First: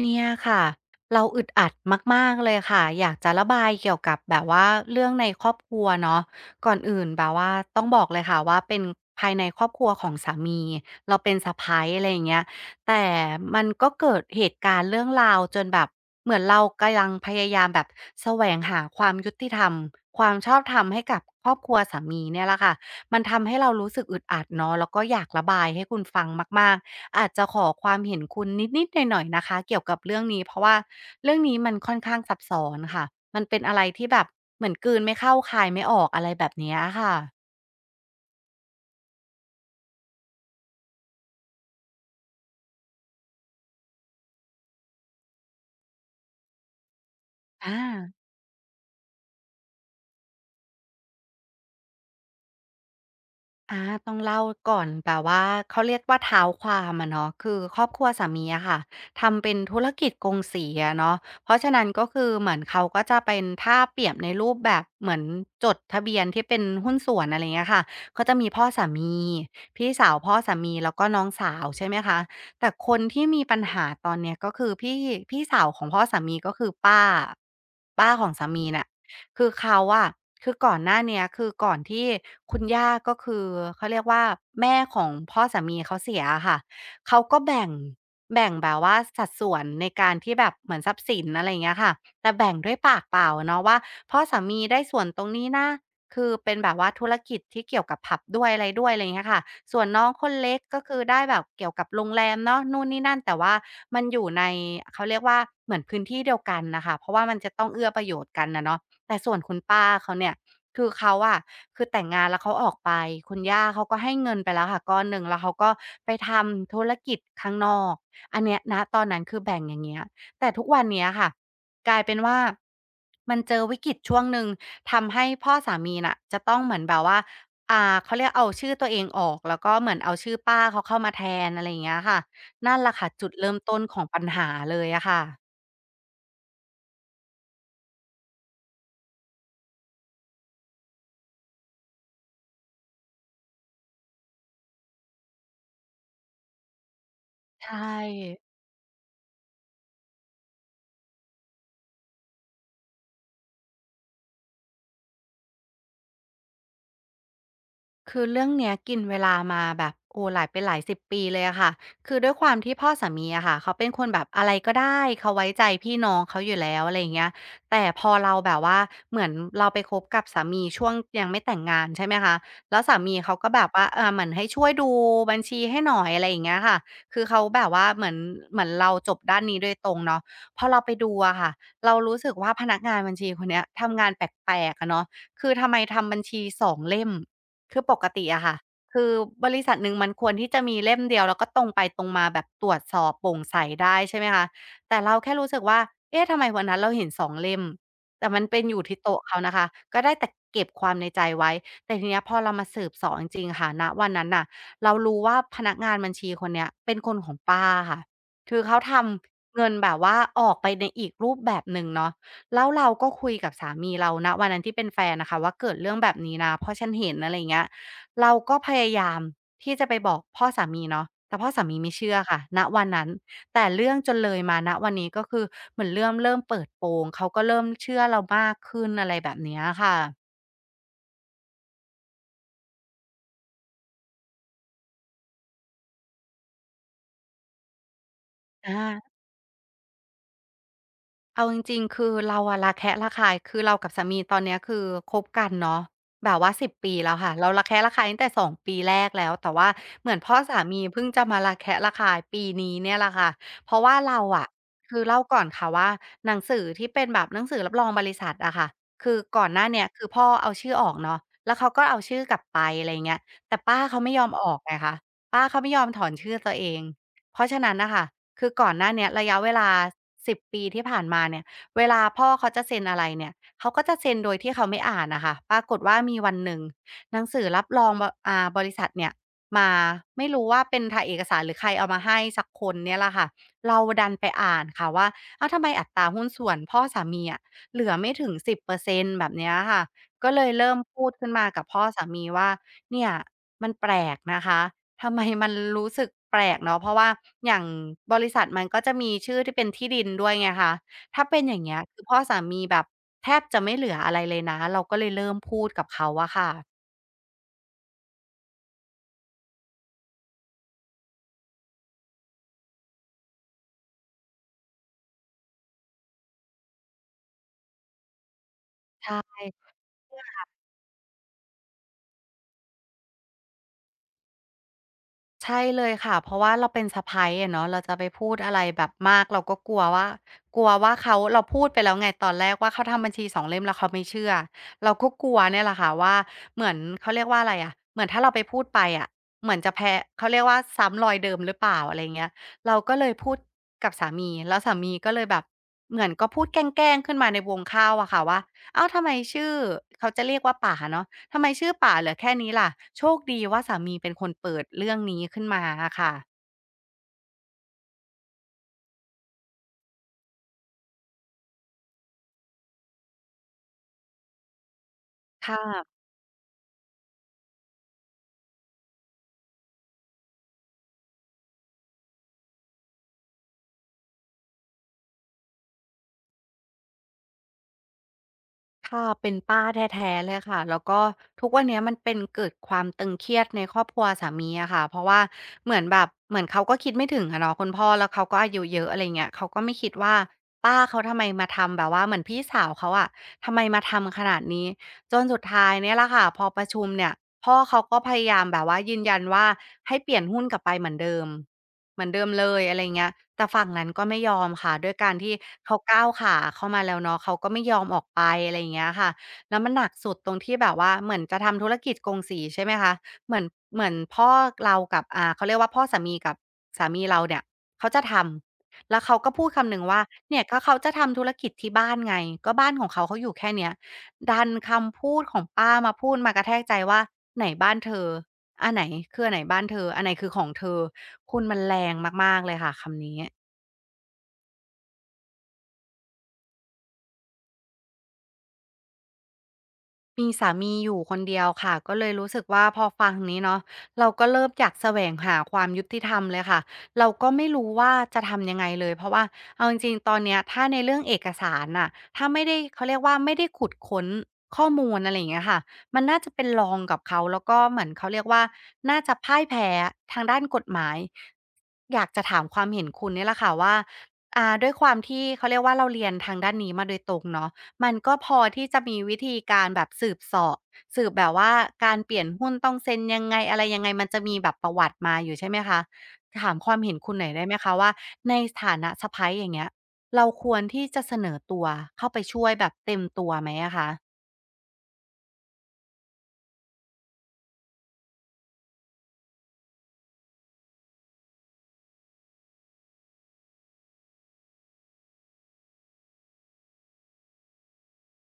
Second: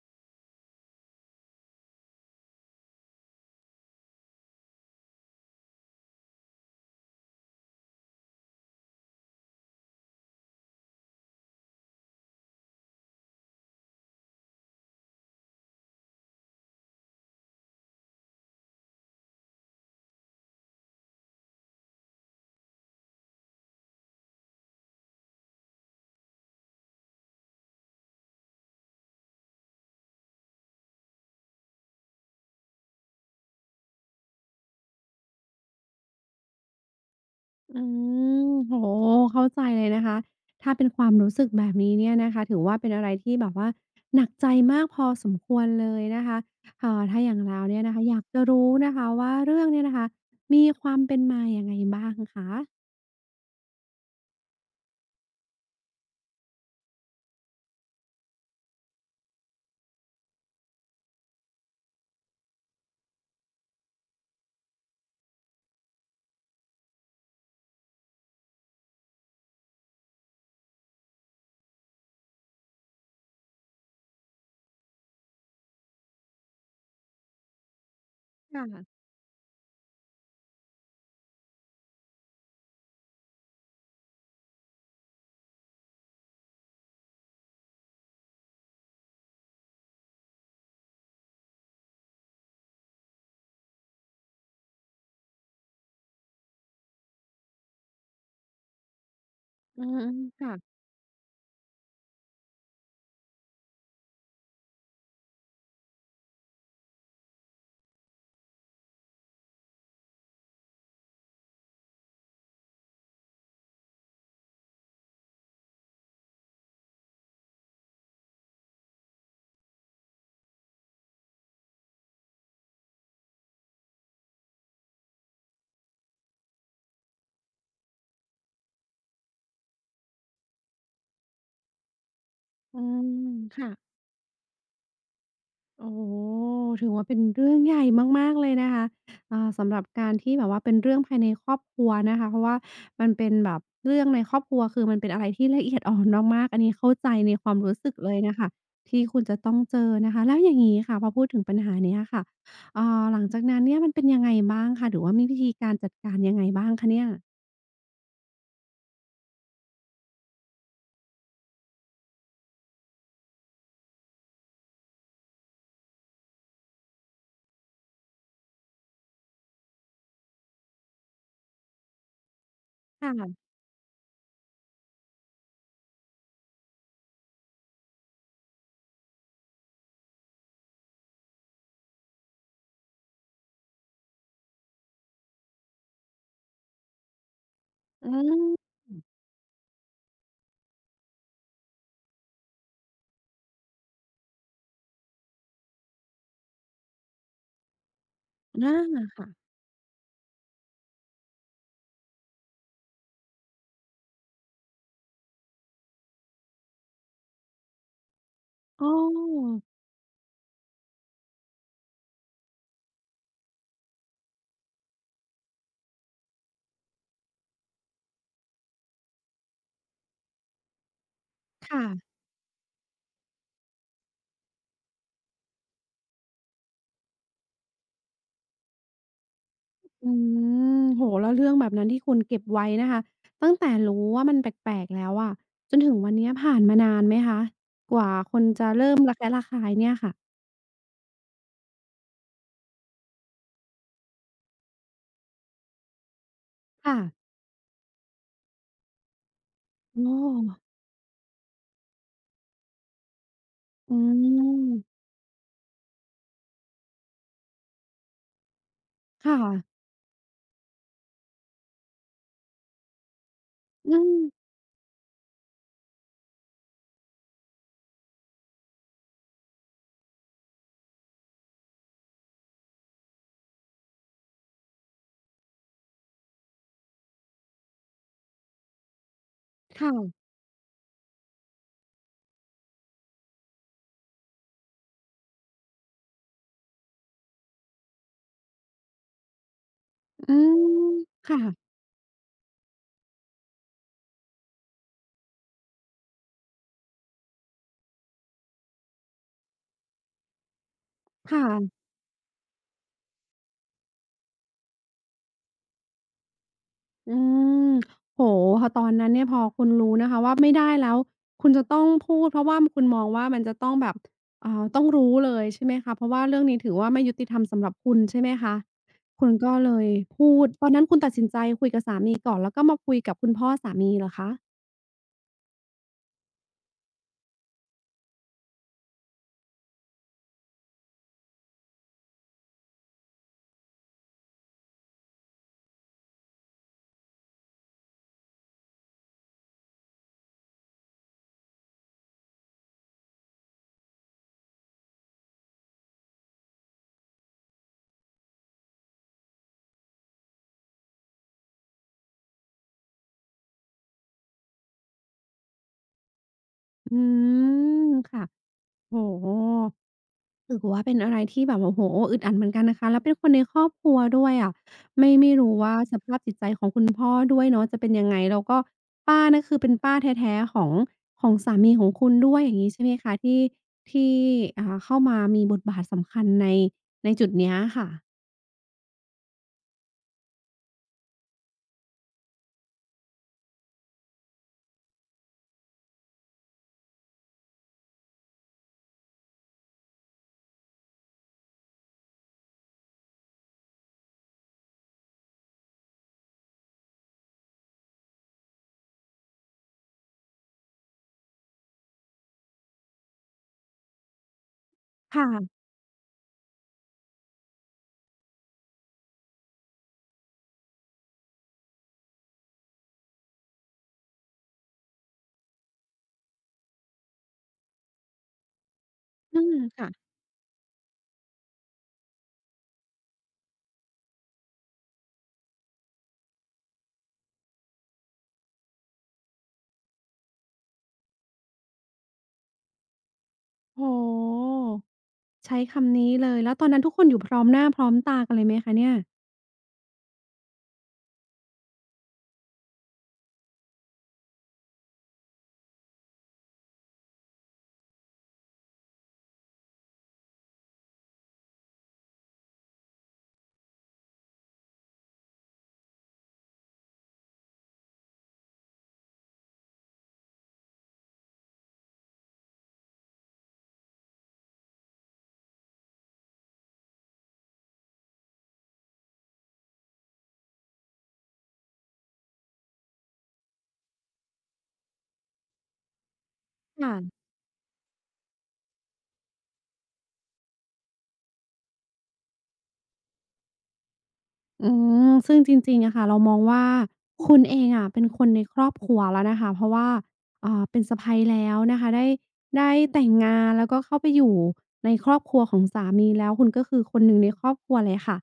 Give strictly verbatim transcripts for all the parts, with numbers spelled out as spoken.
เนี่ยค่ะเราอึดอัดมากๆเลยค่ะอยากจะระบายเกี่ยวกับแบบว่าเรื่องในครอบครัวเนาะก่อนอื่นแบบว่าต้องบอกเลยค่ะว่าเป็นภายในครอบครัวของสามีเราเป็นสะใภ้อะไรอย่างเงี้ยแต่มันก็เกิดเหตุการณ์เรื่องราวจนแบบเหมือนเรากำลังพยายามแบบแสวงหาความยุติธรรมความชอบธรรมให้กับครอบครัวสามีเนี่ยแหละค่ะมันทำให้เรารู้สึกอึดอัดเนาะแล้วก็อยากระบายให้คุณฟังมากๆ อาจจะขอความเห็นคุณนิด ๆ หน่อยๆนะคะเกี่ยวกับเรื่องนี้เพราะว่าเรื่องนี้มันค่อนข้างซับซ้อนค่ะมันเป็นอะไรที่แบบเหมือนกลืนไม่เข้าคายไม่ออกอะไรแบบเนี้ยค่ะอืมโอ้โฮเข้าใจเลยนะคะถ้าเป็นความรู้สึกแบบนี้เนี่ยนะคะถือว่าเป็นอะไรที่แบบว่าหนักใจมากพอสมควรเลยนะคะอ่าถ้าอย่างเราอา เนี่ยนะคะอยากจะรู้นะคะว่าเรื่องเนี่ยนะคะมีความเป็นมายังไงบ้างคะอาต้องเล่าก่อนแบบว่าเขาเรียกว่าเท้าความอะเนาะคือครอบครัวสามีอะค่ะทำเป็นธุรกิจกงสีอะเนาะเพราะฉะนั้นก็คือเหมือนเขาก็จะเป็นถ้าเปรียบในรูปแบบเหมือนจดทะเบียนที่เป็นหุ้นส่วนอะไรเงี้ยค่ะก็จะมีพ่อสามีพี่สาวพ่อสามีแล้วก็น้องสาวใช่ไหมคะแต่คนที่มีปัญหาตอนเนี้ยก็คือพี่พี่สาวของพ่อสามีก็คือป้าป้าของสามีน่ะ ค่ะคือเขาอะคือก่อนหน้าเนี้ยคือก่อนที่คุณย่าก็คือเขาเรียกว่าแม่ของพ่อสามีเขาเสียอะค่ะเขาก็แบ่งแบ่งแบบว่าสัดส่วนในการที่แบบเหมือนทรัพย์สินอะไรอย่างเงี้ยค่ะแต่แบ่งด้วยปากเปล่าเนาะว่าพ่อสามีได้ส่วนตรงนี้นะคือเป็นแบบว่าธุรกิจที่เกี่ยวกับผับด้วยอะไรด้วยอะไรอย่างเงี้ยค่ะส่อืวนน้องมคนๆเล็กค่ะก็คือได้แบบเกี่ยวกับโรงแรมเนาะนู่นนี่นั่นแต่ว่ามันอยู่ในเขาเรียกว่าเหมือนพื้นที่เดียวกันน่ะค่ะเพราะว่ามันจะต้องเอื้อประโยชน์กันอะเนาะ แต่ส่วนคุณป้าเขาเนี่ยคือเขาอะคือแต่งงานแล้วเขาออกไปคุณย่าเขาก็ให้เงินไปแล้วค่ะก้อนหนึ่งแล้วเขาก็ไปทำธุรกิจข้างนอกอันเนี้ยณตอนนั้นคือแบ่งอย่างเงี้ยแต่ทุกวันเนี้ยค่ะกลายเป็นว่ามันเจอวิกฤตช่วงหนึ่งทำให้พ่อสามีน่ะจะต้องเหมือนแบบว่าอ่าเขาเรียกเอาชื่อตัวเองออกแล้วก็เหมือนเอาชื่อป้าเขาเข้ามาแทนอะไรอย่างเงี้ยค่ะนั่นอืแหละค่ะมจุดเริ่มต้นค่ะ ของปัญหาเลยอะค่ะโอ้โฮถือว่าเป็นเรื่องใหญ่มากๆเลยนะคะอ่าสำหรับการที่แบบว่าเป็นเรื่องภายในครอบครัวนะคะเพราะว่ามันเป็นแบบเรื่องในครอบครัวคือมันเป็นอะไรที่ละเอียดอ่อนมากๆอันนี้เข้าใจในความรู้สึกใช่ เลยน่ะค่ะที่คุณจะต้องเจอนะคะแล้วอย่างงี้ค่ะพอพูดถึงปัญหาเนี้ยค่ะอ่าหลังจากนั้นเนี่ยมันเป็นยังไงบ้างคะหรือว่ามีวิธีการจัดการยังไงบ้างคะเนี่ยคือเรื่องเนี้ยกินเวลามาแบบโอ้หลายเป็นหลายสิบปีเลยอะค่ะคือด้วยความที่พ่อสามีอะค่ะเขาเป็นคนแบบอะไรก็ได้เขาไว้ใจพี่น้องเขาอยู่แล้วอะไรอย่างเงี้ยแต่พอเราแบบว่าเหมือนเราไปคบกับสามีช่วงยังไม่แต่งงานใช่ไหมคะแล้วสามีเขาก็ค่ะแบบว่าเออเหมือนให้ช่วยดูบัญชีให้หน่อยอะไรอย่างเงี้ยค่ะคือเขาแบบว่าเหมือนเหมือนเราจบด้านนี้โดยตรงเนาะพอเราไปดูอะค่ะเรารู้สึกว่าพนักงานบัญชีคนเนี้ยทำงานแปลกๆอะเนาะคือทำไมทำบัญชีสองเล่ม คือปกอืติอะค่ะมคือบริษัทหนึ่งมันควรที่จะมีเล่มเดียวแล้วก็ตรงไปตรงมาแบบตรวจสอบโปร่งใสได้ใช่ไหมคะ แต่เราแค่รู้สึกว่า เอ๊ะ ทำไมวันนั้นเราเห็นสองเล่ม แต่มันเป็นออายู่ที่โต๊ะค่ะเขานะคะ ก็ได้แต่เก็บความในใจไว้ แต่ทีเนี้ยพอเรามาสืบเสาะจริงๆค่ะณวันนั้นน่ะเรารู้ว่าพนักงานบัญชีคนเนี้ยเป็นคนของป้าค่ะคือเขาทอ้อำเงินแบบว่าออกไปในอีกรูปแบบหนึ่งเนาะ แล้วเราก็คุยกับสามีเราณวันนั้นที่เป็นแฟนนะคะว่าเกิดเรื่องแบบนี้นะเพราะฉันเห็นอะไรอย่างเงี้ยเราก็พยายามที่จะไปบอกพ่อสามีเนาะแต่พ่อสามีไม่ค่ะ เชื่อค่ะณวันนั้นแต่เรื่องจนเลยมาณวันนี้ก็คือเหมือนเรื่องเริ่มเปิดโปงเขาก็เริ่มเชื่อเรามากขึ้นอะไรแบบเนี้ยค่ะอืมโอ้โแล้วเรื่องแบบนั้นที่คุณเก็บไว้นะคะตั้งแต่รู้ว่ามันแปลกๆแล้วอะจนถึงวันเนี้ยผ่านมานานไหมคะกว่าคนจะอา เริ่มระแคะระคายเนี่ยค่ะเอาจริงๆคือเราอะระแคะระคายคือเรากับสามีตอนเนี้ยคือคบกันเนาะแบบว่าสิบปีค่ะแล้วค่ะเราระแคะระคายตั้งแต่สองปีแรกแล้วแต่ว่าเหโอ้มือนพ่อสามีเพิ่งจะมาระแคะระคายปีนี้เนี่ยแหละค่ะเพราะว่าอืเราอะคืมอเล่าก่อนค่ะว่าหนังสือที่เป็นแบบหนังสือรับรองบริษัทอะค่ะคือค่ะก่อนหน้าเนี้ยคือพ่อเอาชื่อออกเนาะแล้วเขาก็เอาชื่อกลับไปอะไรอย่างเงี้ยแต่ป้าอืเขาไม่มยอมออกไงคะป้าเขาไม่ยอมถอนชื่อตัวเองเพราะฉะนั้นน่ะค่ะ คือก่อนหน้าเนี้ยระยะเวลาสิบปีที่ผ่านมาเนี่ยเวลาพ่อเขาจะเซ็นอะไรเนี่ยเขาก็จะเซ็นโดยที่เขาไม่อ่านน่ะค่ะปรากฏว่ามีวันหนึ่งหนังสือรับรองบอ่าบริษัทเนี่ยมาคไม่่ะรู้ว่าเป็นถ่ายเอกสารหรือใครเอามาให้สักคนเนี่ยแหละค่ะเราดันไปอ่านค่ะว่าอ้าวทำไมอัตราหุ้นส่วนพ่อสามีอะเหลือไม่ถึงสิบเปอร์เซ็นต์แบบเนี้ยค่ะก็อืเลยเริ่มมพูดขึ้นมากับค่ะพ่อสามีว่าเนี่ยมันแปลกนะคะ ทำไมมันรู้สึกแปลกเนาะเพราะว่าอย่างบริษัทมันก็จะมีชื่อที่เป็นที่ดินด้วยไงคะถ้าเป็นอย่างเงี้ยค่ะ คือพ่อสามีแบบแทบจะไม่เหลืออะไรเลยนะเราก็เลยเริ่มพูดกับเขาอะค่ะอืมโอ้โฮพอตอนนั้นเนี่ยพอคุณรู้นะคะว่าไม่ได้แล้วคุณจะต้องพูดเพราะว่าคุณมองว่ามันจะต้องแบบอ่าต้องรู้เลยใช่ไหมคะเพราะว่าเรื่องนี้ถือว่าไม่ยุติธรรมสำหรับคุณใช่ไหมคะใชคุณก็่ เลยพูดตอนนั้นคุณตัดสินใจคุยกับสามีก่อนแล้วก็มาคุยกับคุณพ่อสามีเหรอคะใช่เลยค่ะเพราะว่าเราเป็นสะใภ้อะเนาะเราจะไปพูดอะไรแบบมากเราก็กลัวว่ากลัวว่าเขาเราพูดไปแล้วไงตอนแรกว่าเขาทำบัญชีสองเล่มแล้วเขาไม่เชื่อเราก็กลัวเนี่ยแหละค่ะว่าเหมือนเขาเรียกว่าอะไรอะเหมือนถ้าเราไปพูดไปอะเหมือนจะแพ้เขาเรียกว่าซ้ำรอยเดิมหรือเปล่าอะไรอย่างเงี้ยเราก็เลยพูดกับสามีแล้วสามีก็เลยแบบเหมือนก็พูดแกล้งๆขึ้นมาในวงข้าวอะค่ะว่าอ้าวทำไมชื่อเขาจะเรียกว่าป๋าเนาะ ทำไมชื่อป่าเหลือแค่นี้ล่ะโชคดีว่าสามีเป็นคนเปิดเรื่องนี้ขึ้นมาอะค่ะอืมค่ะโอ้โฮ ถือว่าเป็นอะไรที่แบบโอ้โฮอึดอัดเหมือนกันนะคะแล้วเป็นคนในครอบครัวด้วยอะไม่ไม่ครู้ว่าส่ะภาพจิตใจของคุณพ่อด้วยเนาะจะเป็นยังไง แล้วก็ป้าเนี่ยคือเป็นป้าแท้ๆของของสามีของคุณด้วยอย่างงี้ใช่ไหมคะที่ที่อ่าเข้ามามีบทบาทสำคัญในในจุดเนี้ยค่ะค่ะเป็นป้าแท้ๆเลยค่ะแล้วก็ทุกวันเนี้ยมันเป็นเกิดความตึงเครียดในครอบครัวสามีอะค่ะเพราะว่าเหมือนแบบเหมือนเขาก็คิดไม่ถึงอะเนาะคุณพ่อแล้วเขาก็อายุเยอะอะไรเงี้ยเขาก็ไม่คิดว่าป้าเขาทำไมมาทำแบบว่าเหมือนพี่สาวเขาอะทำไมมาทำขนาดนี้จนสุดท้ายเนี่ยแหละค่ะพอประชุมเนี่ยพ่อเขาก็พยายามแบบว่ายืนยันว่าให้เปลี่ยนหุ้นกลับไปเหมือนเดิม เหมือนเดิมเลยอะไรเงี้ยแต่ฝั่งนั้นก็ไม่ยอมค่ะ ด้วยการที่ค่ะเขาก้าวขาเข้ามาแล้วเนาะเขาก็ไม่ยอมออกไปอะไรอย่างเงี้ยค่ะ แล้วมันหนักสุดตรงที่แบบว่าเหมือนจะทำธุรกิจกงสีใช่ไหมคะเหมือนเหมือนพ่อเรากับอ่าเขาเรียกว่าพ่อสามีกับสามีเราเนี่ยเขาจะทำแล้วเขาก็อืพูดมคำหนึ่งค่ะว่าเนี่ยก็เขาจะทำธุรกิจที่บ้านไงก็บ้านของเขาเขาอยู่แค่เนี้ยดันคำพูดของป้ามาพูดมากระแทกใจว่าไหนบ้านเธอ อันไหนคืออันไหนบ้านเธออันไหนคือของเธอคุณมันแรงมากๆเลยค่ะคำนี้ โอ้โฮใช้คำนี้เลยแล้วตอนนั้นทุกคนอยู่พร้อมหน้าพร้อมตากันเลยไหมคะเนี่ยมีสามีอยู่คนเดียวค่ะก็เลยรู้สึกว่าพอฟังนี้เนาะเราก็เริ่มอยากแสวงหาความยุติธรรมเลยค่ะเราก็ไม่รู้ว่าจะทำยังไงเลยเพราะว่าเอาจริงๆตอนเนี้ยถ้าในเรื่องเอกสารน่ะถ้าไม่ได้เขาเรียกว่าไม่ได้ขุดค้นข้อมูลอะไรอย่างเงี้ยค่ะมันน่าจะเป็นรองกับเขาแล้วก็เหมือนเขาเรียกว่าน่าจะพ่ายแพ้ทางด้านกฎหมายอยากจะถามความเห็นคุณเนี่ยแหละค่ะว่าอ่าด้วยความที่เขาเรียกว่าเราเรียนทางด้านนี้มาโดยตรงเนาะ มันก็พอที่จะมีวิธีการแบบสืบเสาะสืบแบบว่าการเปลี่ยนหุ้นต้องเซ็นยังไงอะไรยังไงมันจะมีแบบประวัติมาอยู่ใช่ไหมคะถามความเห็นคุณค่ะ หน่อยได้ไหมคะว่าในฐานะสะใภ้อย่างเงี้ยเราควรที่จะเสนอตัวเข้าไปช่วยแบบเต็มตัวไหมอะคะอืมซึ่งจริงๆอะค่ะเรามองว่าคุณเองอะเป็นคนในครอบครัวแล้วนะคะเพราะว่าอ่าเป็นสะใภ้แล้วนะคะได้ได้แต่งงานแล้วก็เข้าไปอยู่ในครอบครัวของสามีแล้วคุณก็คือคนหนึ่งในครอบครัวเลยค่ะ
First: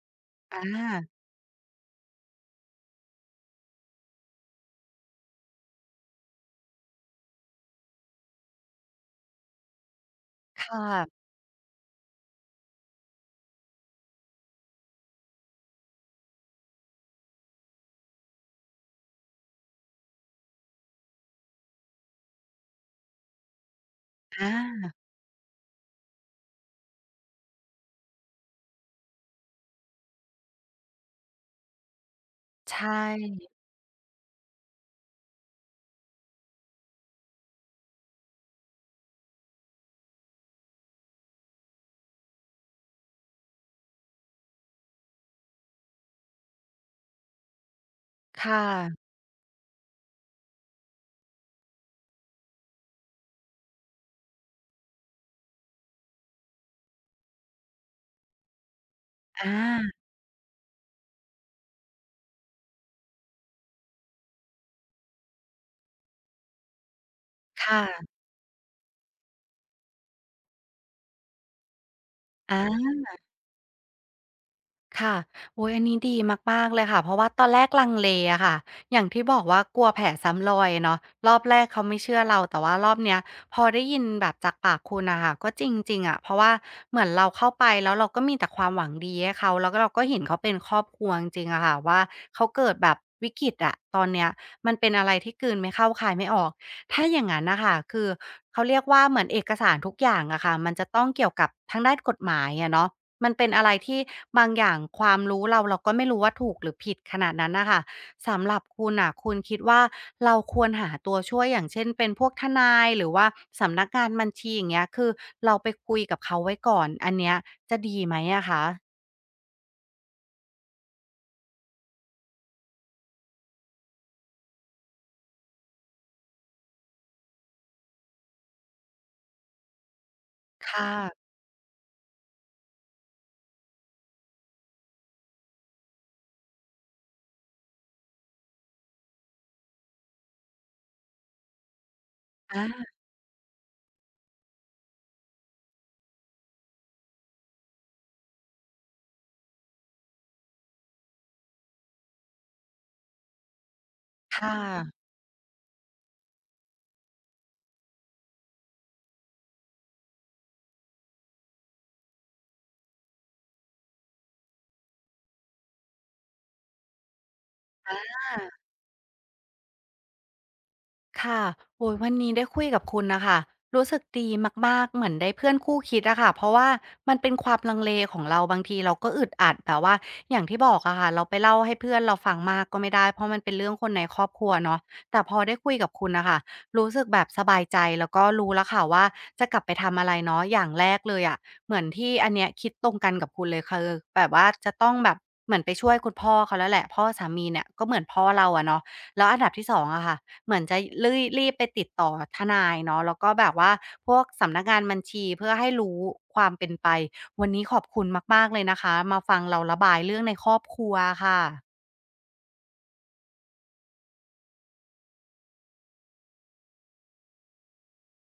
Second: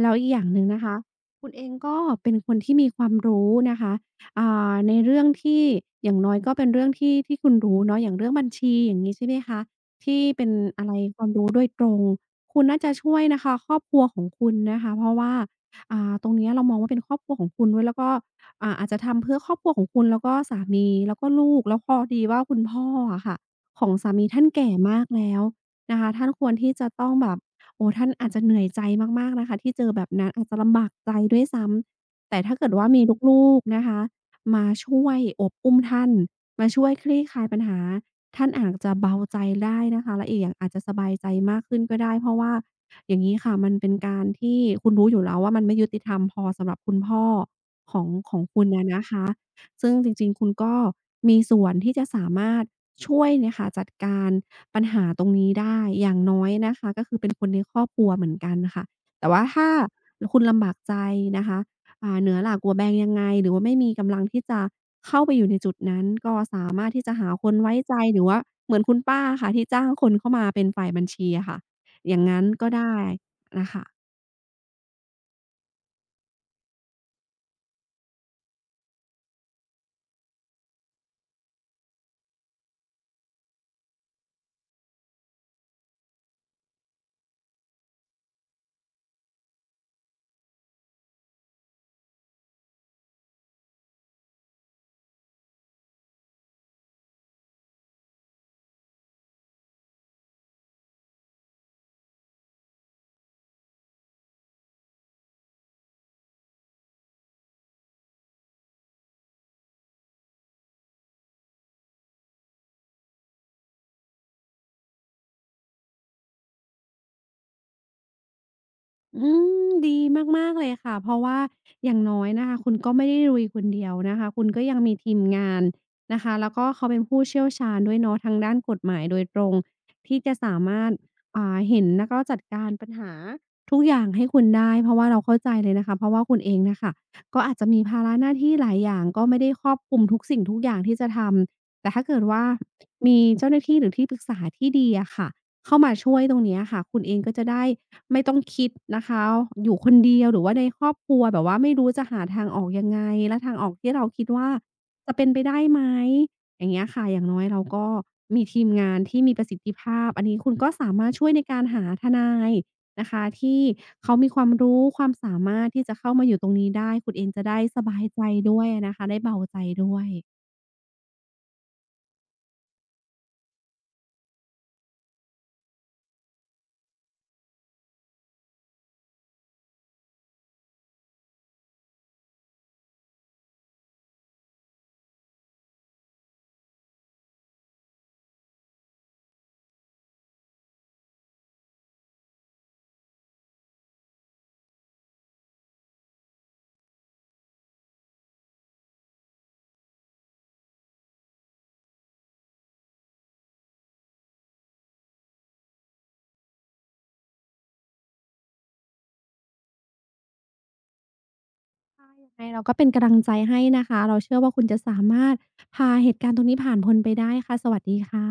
แล้วอีกอย่างหอานึ่งนะคะคุณเองก็เป็นคนที่มีความรู้นะคะอ่าในเรื่องที่อย่างน้อยก็เป็นเรื่องที่ที่คุณรู้เนาะอย่างเรื่องบัญชีอย่างงี้ใช่ไหมคะที่เป็นคอะไรค่ะวามรู้โดยตรงคุณน่าจะช่วยนะคะครอบครัวของคุณนะคะเพราะว่า อ่าตรงเนี้ยเรามองว่าเป็นครอบครัวของคุณด้วยแล้วก็อ่าอาจจะทำเพื่อครอบครัวของคุณแล้วก็สามีแล้วก็ลูกแล้วพอดีว่าคุณพ่ออะค่ะของสามีท่านแก่อามากแล้วนะคะท่านควรที่จะต้องแบบโอ้ท่านอาจจะเหนื่อยใจมากๆนะคะที่เจอแบบนั้นอาจจะลำบากใจด้วยซ้ำแต่ถ้าเกิใชดว่ามีลู่กๆนะคะมาช่วยโอบอุ้มท่านมาช่วยคลี่คลายปัญหา ท่านอาจจะเบาใจได้นะคะและอีกอย่างอาจจะสบายใจมากขึ้นก็ได้เพราะว่าอย่างงี้ค่ะมันเป็นการที่คุณรู้อยู่แล้วว่ามันไม่ยุติธรรมพอสำหรับคุณพ่อของของค่คุณอะนะะคะซึ่งจริงๆคุณก็มีส่วนที่จะสามารถช่วยเนี่ยค่ะจัดการปัญหาตรงนี้ได้อย่างน้อยนะคะก็คือเป็นคนในครอบครัวเหมือนกันค่ะแต่อว่าถ้าาคุณลำบากใจนะคะ อ่าเหนือหลากหัวแบงยังไงหรือว่าไม่มีกำลังที่จะเข้าไปอยู่ในจุดนั้นก็สามารถที่จะหาคนคไว้ใจ่ะหรือว่าเหมือนคุณป้าอะค่ะที่จ้างคนเข้ามาเป็นฝ่ายบัญชีอะค่ะอย่างงั้นก็อา ได้นะคะ ค่ะโอ้ยอันนี้ดีมากๆเลยค่ะเพราะว่าตอนแรกลังเลอะค่ะอย่างที่บอกว่ากลัวแผลซ้ำรอยเนาะรอบแรกเขาไม่เชื่อเราแต่ว่ารอบเนี้ยพอได้ยินแบบจากปากคุณน่ะค่ะก็จริงๆอะเพราะว่าเหมือนเราเข้าไปแล้วเราก็มีแต่ความหวังดีให้เขาแล้วก็เราก็เห็นเขาเป็นครอบครัวจริงๆอะค่ะว่าเขาเกิดแบบวิกฤตอะตอนเนี้ยมันเป็นอะไรที่กลืนไม่เข้าคายไม่ออกถ้าอย่างงั้นน่ะค่ะคือเขาเรียกว่าเหมือนเอกสารทุกอย่างอะค่ะมันจะต้องเกี่ยวกับทางด้านกฎหมายอะเนาะ มันเป็นอะไรที่บางอย่างความรู้เราเราก็ไม่รู้ว่าถูกหรือผิดขนาดนั้นน่ะค่ะสำหรับคุณน่ะคุณคิดว่าเราควรหาตัวช่วยอย่างเช่นเป็นพวกทนายหรือว่าสำนักงานบัญชีอย่างเงี้ยคือเราไปคุยกับเขาไว้ก่อนอันเนี้ยจะดีไหมอะคะอืมดีมากๆเลยค่ะเพราะว่าอย่างน้อยนะคะคุณก็ไม่ได้ลุยคนเดียวนะคะคุณก็ยังมีทีมงานนะคะแล้วก็เขาเป็นผู้เชี่ยวชาญด้วยเนาะทางด้านกฎหมายโดยตรงที่จะสาคมารถ่ะอ่าเห็นแล้วก็จัดการปัญหาทุกอย่างให้คุณได้เพราะว่าเราเข้าใจเลยนะคะเพราะว่าคุณเองน่ะค่ะก็อาจจะมีภาระหน้าที่หลายอย่างก็ไม่ได้ครอบคลุมทุกสิ่งทุกอย่างที่จะทำแต่ถ้าเกิดว่าอามีเจ้าหน้าที่หรือที่ปรึกษาที่ดีอะค่ะ เข้ามาช่วยตรงเนี้ยค่ะคุณเองก็จะได้ไม่ต้องคิดนะคะอยู่คนเดียวหรือว่าในครอบครัวแบบว่าไม่รู้จะหาทางออกยังไงและทางออกที่เราคิดค่ว่าจะเป็นไปได้ไหมอย่างเงี้ยค่ะอย่างน้อยเราก็มีทีมงานที่มีประสิทธิภาพอันนี้คุณก็สามารถช่วยในการหาทนายนะคะที่เขามีความรู้ความสามารถที่จะเข้ามาอยู่ตรงนี้ได้คุณเองจะได้สบายใจะ ด้วยนะคะได้เบาใจด้วย ค่ะโอ้ยวันนี้ได้คุยกับคุณนะคะ รู้สึกดีมากๆเหมือนได้เพื่อนคู่คิดอะค่ะเพราะว่ามันเป็นความลังเลของเราบางทีเราก็อึดอัดแต่ว่าอย่างที่บอกอะค่ะเราไปเล่าให้เพื่อนเราฟังมากก็ไม่ได้เพราะมันเป็นเรื่องคนในครอบครัวเนาะแต่พอได้คุยกับคุณนะคะรู้สึกแบบสบายใจแล้วก็รู้แล้วค่ะว่าจะกลับไปทำอะไรเนาะอย่างแรกเลยอะเหมือนที่อันเนี้ยคิดตรงกันกับคุณเลยคือแบบว่าจะต้องแบบเหมือนไปช่วยคุณพ่อเขาแล้วแหละพ่อสามีเนี่ยก็เหมือนพ่อเราอะเนาะแล้วอันดับที่สองอะค่ะ เหมือนจะรี่รีบไปติดต่อทนายเนาะแล้วก็แบบว่าพวกสำนักงานบัญชีเพื่อให้รู้ความเป็นไปวันนี้ขอบคุณมากๆเลยนะคะมาฟังเราระบายเรื่องในครอบครัวค่ะยังไงเราก็เป็นกำลังใจให้นะคะเราเชื่อว่าคุณจะสามารถพาเหตุการณ์ตรงนี้ผ่านพ้นไปได้ค่ะสวัสดีค่ะ